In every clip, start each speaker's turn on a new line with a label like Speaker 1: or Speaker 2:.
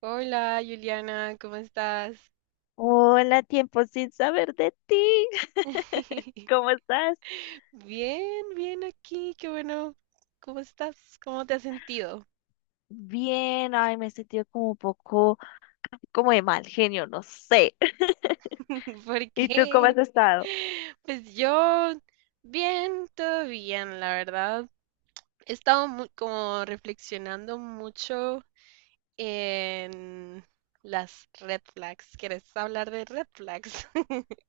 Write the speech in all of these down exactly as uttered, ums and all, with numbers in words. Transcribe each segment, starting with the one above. Speaker 1: Hola, Juliana, ¿cómo estás?
Speaker 2: Hola, tiempo sin saber de ti. ¿Cómo estás?
Speaker 1: Bien, bien aquí, qué bueno. ¿Cómo estás? ¿Cómo te has sentido?
Speaker 2: Bien, ay, me he sentido como un poco, como de mal genio, no sé.
Speaker 1: ¿Por
Speaker 2: ¿Y tú cómo
Speaker 1: qué?
Speaker 2: has estado?
Speaker 1: Pues yo, bien, todo bien, la verdad. He estado mu- como reflexionando mucho en las red flags. ¿Quieres hablar de red flags?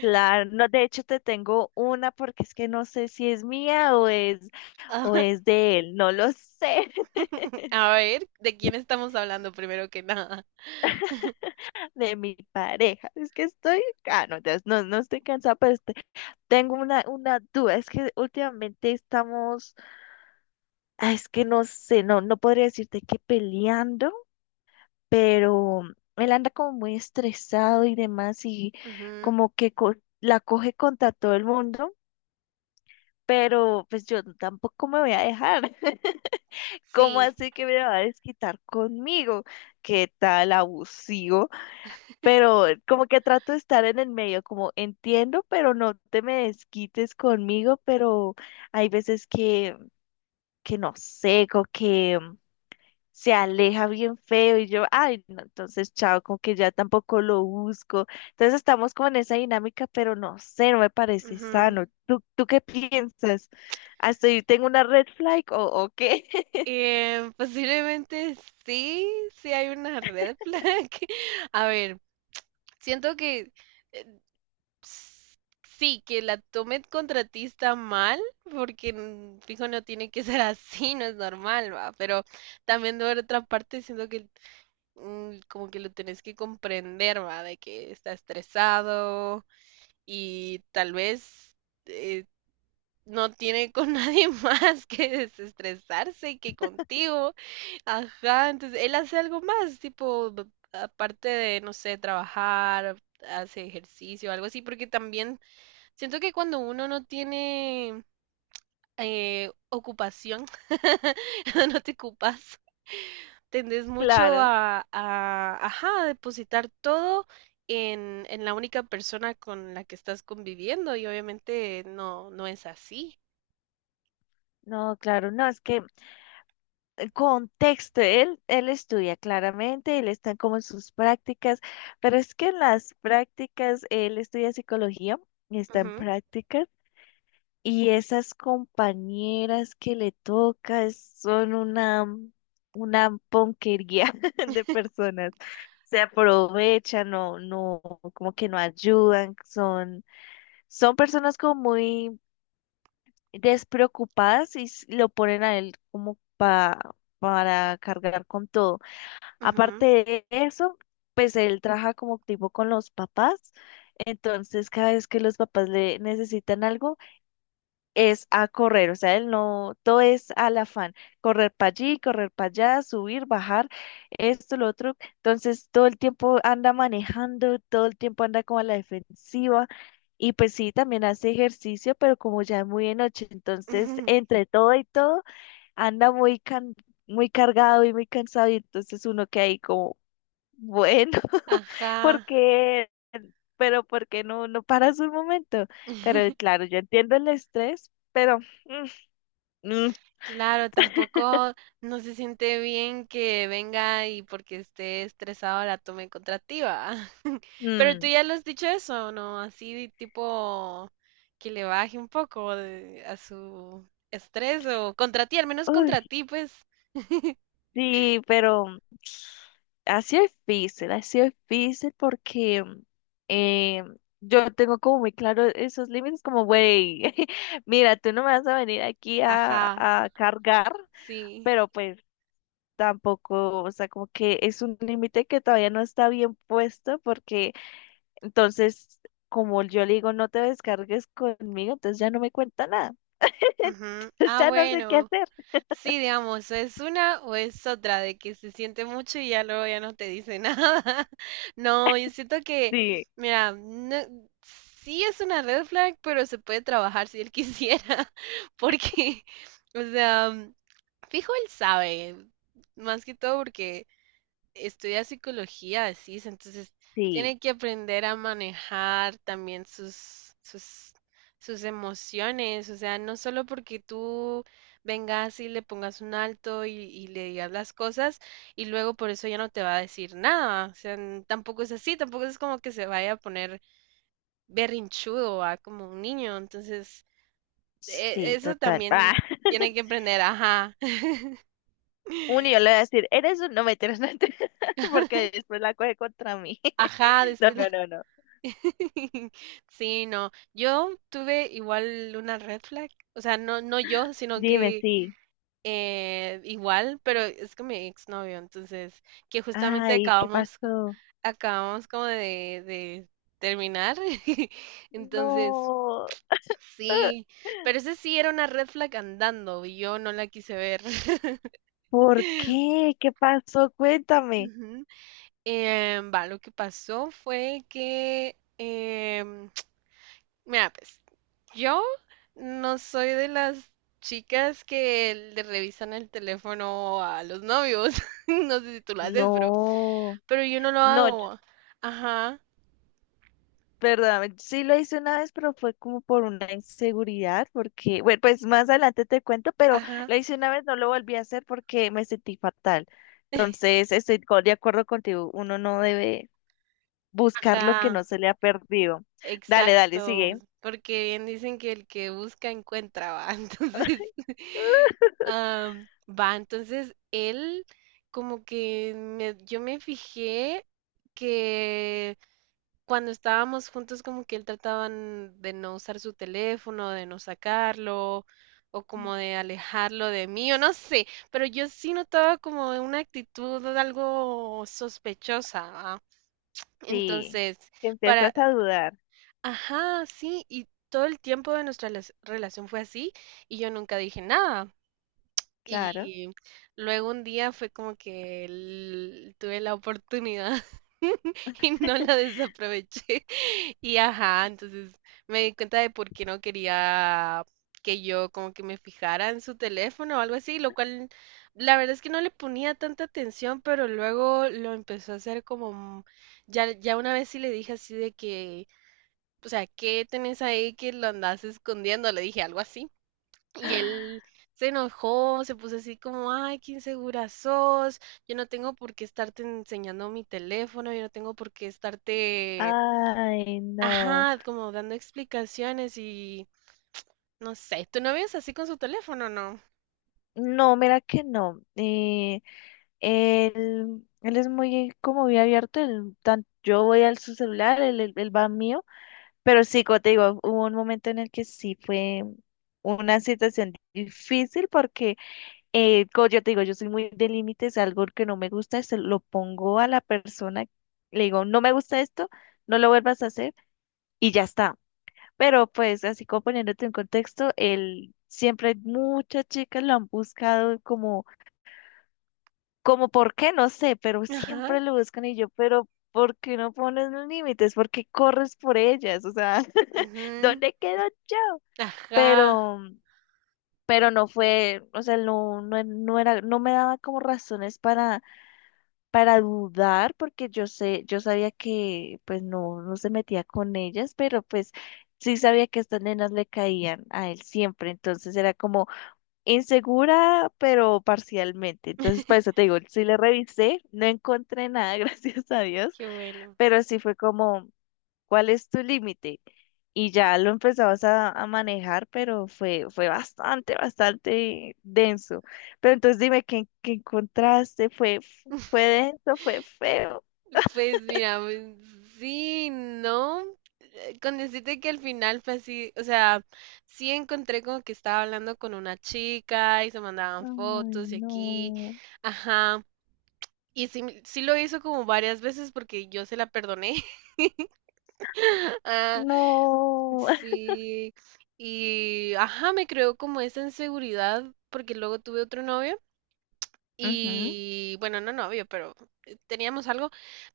Speaker 2: Claro, no, de hecho te tengo una porque es que no sé si es mía o es, o
Speaker 1: Ajá.
Speaker 2: es de él, no lo sé.
Speaker 1: A ver, ¿de quién estamos hablando primero que nada?
Speaker 2: De mi pareja. Es que estoy, ah, no, ya- no, no estoy cansada, pero este- tengo una, una duda. Es que últimamente estamos, ah, es que no sé, no, no podría decirte que peleando. Pero él anda como muy estresado y demás, y
Speaker 1: Ujú.
Speaker 2: como que co- la coge contra todo el mundo, pero pues yo tampoco me voy a dejar. ¿Cómo
Speaker 1: Sí.
Speaker 2: así que me va a desquitar conmigo? ¡Qué tal abusivo! Pero como que trato de estar en el medio, como entiendo, pero no te me desquites conmigo, pero hay veces que, que no sé, como que se aleja bien feo y yo, ay, no, entonces chao, como que ya tampoco lo busco. Entonces estamos como en esa dinámica, pero no sé, no me parece
Speaker 1: Ujú.
Speaker 2: sano. ¿Tú, tú qué piensas? Ah, ¿estoy tengo una red flag o, o qué?
Speaker 1: Eh, posiblemente sí, sí hay una red flag. A ver, siento que eh, s- sí, que la tomen contra ti está mal, porque mm, fijo no tiene que ser así, no es normal, va. Pero también de otra parte siento que mm, como que lo tenés que comprender, va, de que está estresado y tal vez eh, no tiene con nadie más que desestresarse que contigo. Ajá, entonces él hace algo más, tipo, b- aparte de, no sé, trabajar, hace ejercicio, algo así, porque también siento que cuando uno no tiene eh, ocupación, cuando no te ocupas, tendés mucho
Speaker 2: Claro.
Speaker 1: a, a, ajá, a depositar todo en, en la única persona con la que estás conviviendo y obviamente no, no es así.
Speaker 2: No, claro, no, es que el contexto, él, él estudia claramente, él está como en sus prácticas, pero es que en las prácticas, él estudia psicología y está en
Speaker 1: Ujú,
Speaker 2: prácticas. Y esas compañeras que le toca son una, una ponquería de personas. Se aprovechan, no, no, como que no ayudan, son, son personas como muy despreocupadas y s- lo ponen a él como pa, para cargar con todo. Aparte
Speaker 1: ujú,
Speaker 2: de eso, pues él trabaja como tipo con los papás, entonces cada vez que los papás le necesitan algo, es a correr, o sea, él no, todo es al afán, correr para allí, correr para allá, subir, bajar, esto, lo otro, entonces todo el tiempo anda manejando, todo el tiempo anda como a la defensiva y pues sí, también hace ejercicio, pero como ya es muy de noche, entonces
Speaker 1: ujú.
Speaker 2: entre todo y todo anda muy can- muy cargado y muy cansado, y entonces uno queda ahí como, bueno,
Speaker 1: Ajá.
Speaker 2: porque. Pero porque no, no, paras un momento. Pero claro, yo entiendo el estrés, pero mm, Ujú.
Speaker 1: Claro, tampoco no se siente bien que venga y porque esté estresado la tome contra ti, ¿va? Pero tú ya lo has dicho eso, ¿no? Así tipo que le baje un poco de- a su estrés o contra ti, al menos contra
Speaker 2: Uy,
Speaker 1: ti, pues.
Speaker 2: sí, pero ha sido difícil, ha sido difícil porque eh, yo tengo como muy claro esos límites, como, güey, mira, tú no me vas a venir aquí a,
Speaker 1: Ajá,
Speaker 2: a cargar,
Speaker 1: sí.
Speaker 2: pero pues tampoco, o sea, como que es un límite que todavía no está bien puesto porque entonces, como yo le digo, no te descargues conmigo, entonces ya no me cuenta nada.
Speaker 1: Ujú.
Speaker 2: Entonces
Speaker 1: Ah,
Speaker 2: ya no sé qué
Speaker 1: bueno.
Speaker 2: hacer.
Speaker 1: Sí, digamos, o es una o es otra, de que se siente mucho y ya luego ya no te dice nada. No, yo siento que,
Speaker 2: Sí,
Speaker 1: mira, no- sí es una red flag, pero se puede trabajar si él quisiera, porque, o sea, fijo él sabe, más que todo porque estudia psicología, decís, entonces
Speaker 2: sí.
Speaker 1: tiene que aprender a manejar también sus, sus, sus emociones, o sea, no solo porque tú vengas y le pongas un alto y, y le digas las cosas y luego por eso ya no te va a decir nada, o sea, n- tampoco es así, tampoco es como que se vaya a poner berrinchudo, a como un niño, entonces e-
Speaker 2: Sí,
Speaker 1: eso
Speaker 2: total. Ah,
Speaker 1: también tiene que aprender, ajá.
Speaker 2: uno yo le voy a decir, eres un. No, mentiras, no, mentiras, porque después la coge contra mí.
Speaker 1: Ajá,
Speaker 2: No,
Speaker 1: después.
Speaker 2: no, no, no.
Speaker 1: Sí, no. Yo tuve igual una red flag. O sea, no, no yo, sino
Speaker 2: Dime,
Speaker 1: que
Speaker 2: sí.
Speaker 1: eh, igual, pero es que mi exnovio. Entonces, que justamente
Speaker 2: Ay, ¿qué
Speaker 1: acabamos,
Speaker 2: pasó?
Speaker 1: acabamos como de, de terminar. Entonces,
Speaker 2: No. Ah,
Speaker 1: sí. Pero ese sí era una red flag andando y yo no la quise ver.
Speaker 2: ¿por qué? ¿Qué pasó? Cuéntame.
Speaker 1: Ujú. Em, va, lo que pasó fue que, em, mira, pues. Yo no soy de las chicas que le revisan el teléfono a los novios. No sé si tú lo haces, pero,
Speaker 2: No.
Speaker 1: pero yo no lo
Speaker 2: No, yo
Speaker 1: hago. Ajá,
Speaker 2: perdóname, sí lo hice una vez, pero fue como por una inseguridad, porque, bueno, pues más adelante te cuento, pero
Speaker 1: ajá,
Speaker 2: lo hice una vez, no lo volví a hacer porque me sentí fatal. Entonces, estoy co- de acuerdo contigo, uno no debe buscar lo que
Speaker 1: ajá.
Speaker 2: no se le ha perdido. Dale, dale,
Speaker 1: Exacto.
Speaker 2: sigue.
Speaker 1: Porque bien dicen que el que busca encuentra, va. Entonces, am, va. Entonces, él como que me- yo me fijé que cuando estábamos juntos, como que él trataba n- de no usar su teléfono, de no sacarlo, o como de alejarlo de mí, o no sé, pero yo sí notaba como una actitud algo sospechosa, ¿va?
Speaker 2: Sí,
Speaker 1: Entonces,
Speaker 2: que
Speaker 1: para,
Speaker 2: empiezas a dudar,
Speaker 1: ajá, sí, y todo el tiempo de nuestra las- relación fue así, y yo nunca dije nada.
Speaker 2: claro.
Speaker 1: Y luego un día fue como que el- tuve la oportunidad y no la desaproveché. Y ajá, entonces me di cuenta de por qué no quería que yo como que me fijara en su teléfono o algo así, lo cual la verdad es que no le ponía tanta atención, pero luego lo empezó a hacer como mm, ya ya una vez sí le dije así de que, o sea, ¿qué tenés ahí que lo andás escondiendo? Le dije algo así. Y él se enojó, se puso así como, ay, qué insegura sos, yo no tengo por qué estarte enseñando mi teléfono, yo no tengo por qué estarte,
Speaker 2: Ay, no.
Speaker 1: ajá, como dando explicaciones y no sé, ¿tu novio es así con su teléfono, no?
Speaker 2: No, mira que no. Eh, Él, él es muy como muy abierto, él tan- yo voy al su celular, él, él- él va al mío, pero sí, como te digo, hubo un momento en el que sí fue una situación difícil porque, eh, como yo te digo, yo soy muy de límites, algo que no me gusta, se lo pongo a la persona, le digo, no me gusta esto, no lo vuelvas a hacer y ya está. Pero pues así como poniéndote en contexto, él siempre muchas chicas lo han buscado como como por qué, no sé, pero siempre
Speaker 1: Ajá,
Speaker 2: lo buscan y yo, pero ¿por qué no pones los límites? ¿Por qué corres por ellas? O sea,
Speaker 1: ujú,
Speaker 2: ¿dónde quedo yo?
Speaker 1: ajá,
Speaker 2: Pero, pero, no fue, o sea, no, no, no era, no me daba como razones para, para dudar, porque yo sé, yo sabía que pues no, no se metía con ellas, pero pues sí sabía que estas nenas le caían a él siempre, entonces era como insegura, pero parcialmente. Entonces, para eso te digo, sí le revisé, no encontré nada, gracias a Dios,
Speaker 1: qué bueno.
Speaker 2: pero sí fue como, ¿cuál es tu límite? Y ya lo empezabas a, a, manejar, pero fue, fue bastante, bastante denso. Pero entonces dime, ¿qué, qué encontraste? ¿Fue, fue denso? ¿Fue feo?
Speaker 1: Pues mira, pues, sí, no. Eh, con decirte que al final fue así, o sea, sí encontré como que estaba hablando con una chica y se mandaban
Speaker 2: Ay,
Speaker 1: fotos y aquí,
Speaker 2: no,
Speaker 1: ajá. Y sí, me- sí lo hizo como varias veces porque yo se la perdoné. Ah,
Speaker 2: no.
Speaker 1: sí. Y ajá, me creó como esa inseguridad porque luego tuve otro novio.
Speaker 2: Ujú.
Speaker 1: Y bueno, no novio, pero eh, teníamos algo,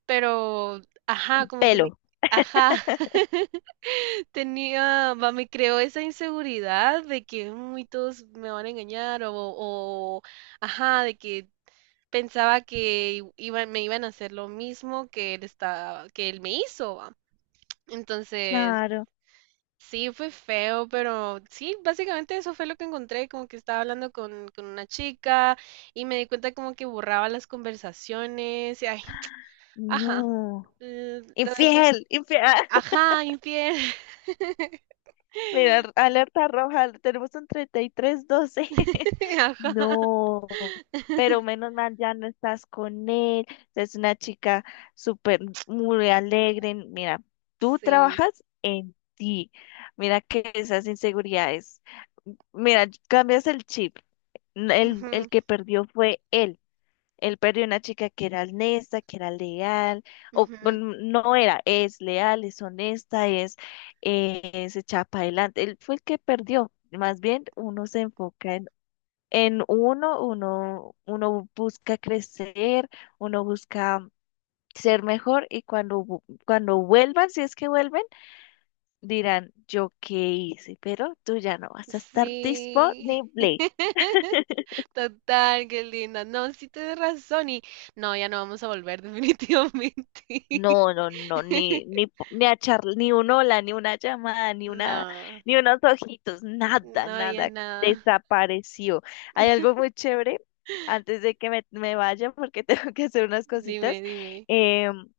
Speaker 1: pero ajá, como que me,
Speaker 2: Pelo.
Speaker 1: ajá, tenía, va, me creó esa inseguridad de que muy todos me van a engañar o, o ajá, de que pensaba que i- iban- me iban a hacer lo mismo que él estaba, que él me hizo, va. Entonces,
Speaker 2: Claro,
Speaker 1: sí, fue feo, pero sí, básicamente eso fue lo que encontré, como que estaba hablando con, con una chica y me di cuenta como que borraba las conversaciones y ay, ajá,
Speaker 2: no.
Speaker 1: l- lo dejé,
Speaker 2: Infiel, infiel.
Speaker 1: ajá, infiel,
Speaker 2: Mira, alerta roja, tenemos un treinta y tres doce.
Speaker 1: ajá,
Speaker 2: No, pero menos mal ya no estás con él. Es una chica súper, muy alegre. Mira, tú
Speaker 1: sí,
Speaker 2: trabajas en ti. Mira que esas inseguridades. Mira, cambias el chip. N- El, el
Speaker 1: ujú,
Speaker 2: que perdió fue él. Él perdió una chica que era honesta, que era leal, o
Speaker 1: ujú,
Speaker 2: bueno, no era, es leal, es honesta, es, eh, se echa para adelante. Él fue el que perdió. Más bien uno se enfoca en, en, uno, uno, uno busca crecer, uno busca ser mejor y cuando, vu- cuando vuelvan, si es que vuelven, dirán, yo qué hice, pero tú ya no vas a estar
Speaker 1: sí,
Speaker 2: disponible.
Speaker 1: total, qué linda, no, sí tienes razón y no, ya no vamos a volver definitivamente,
Speaker 2: No, no, no, ni, ni, p- ni a charla, ni un hola, ni una llamada, ni una,
Speaker 1: no,
Speaker 2: ni unos ojitos, nada,
Speaker 1: no, ya
Speaker 2: nada,
Speaker 1: nada.
Speaker 2: desapareció. Hay algo muy chévere, antes de que me, me vaya, porque tengo que hacer unas
Speaker 1: Dime,
Speaker 2: cositas.
Speaker 1: dime.
Speaker 2: em,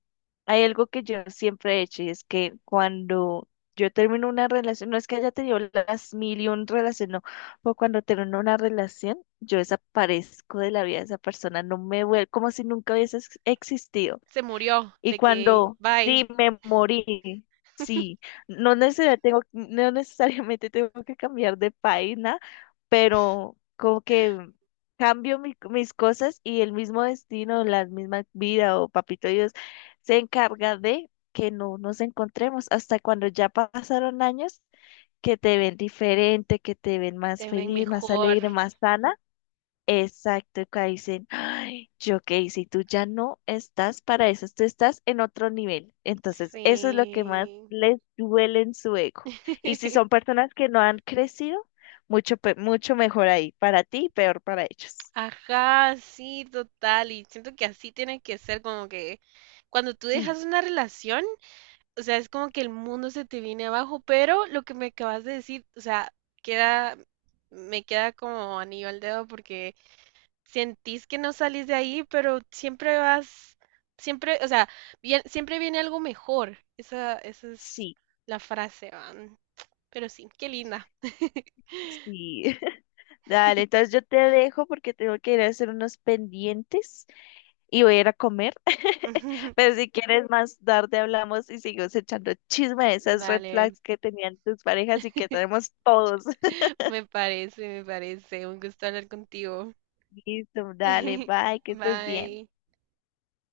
Speaker 2: Hay algo que yo siempre he hecho, y es que cuando yo termino una relación, no es que haya tenido las mil y un relación, no, pero cuando termino una relación, yo desaparezco de la vida de esa persona, no me vuelvo, como si nunca hubiese ex- existido.
Speaker 1: Se murió
Speaker 2: Y
Speaker 1: de que,
Speaker 2: cuando sí
Speaker 1: bye,
Speaker 2: me morí, sí, no necesariamente tengo, no necesariamente tengo que cambiar de página, pero como que cambio mi- mis cosas y el mismo destino, la misma vida o papito Dios se encarga de que no nos encontremos hasta cuando ya pasaron años, que te ven diferente, que te ven más
Speaker 1: te ven
Speaker 2: feliz, más
Speaker 1: mejor.
Speaker 2: alegre, más sana. Exacto, y que dicen, ay, yo qué hice, y tú ya no estás para eso, tú estás en otro nivel. Entonces, eso es lo que más
Speaker 1: Sí.
Speaker 2: les duele en su ego. Y si son personas que no han crecido mucho, pe- mucho mejor ahí, para ti, peor para ellos.
Speaker 1: Ajá, sí, total. Y siento que así tiene que ser como que cuando tú
Speaker 2: Sí,
Speaker 1: dejas una relación, o sea, es como que el mundo se te viene abajo, pero lo que me acabas de decir, o sea, queda, me queda como anillo al dedo porque sentís que no salís de ahí, pero siempre vas, siempre, o sea, bien- siempre viene algo mejor. Esa, esa es
Speaker 2: sí,
Speaker 1: la frase, van. Pero sí, qué linda.
Speaker 2: sí. Dale, entonces yo te dejo porque tengo que ir a hacer unos pendientes, y voy a ir a comer. Pero si quieres más tarde hablamos y seguimos echando chisme de esas red
Speaker 1: Dale,
Speaker 2: flags que tenían tus parejas y que tenemos todos.
Speaker 1: me parece, me parece. Un gusto hablar contigo.
Speaker 2: Listo, dale, bye, que estés bien.
Speaker 1: Bye.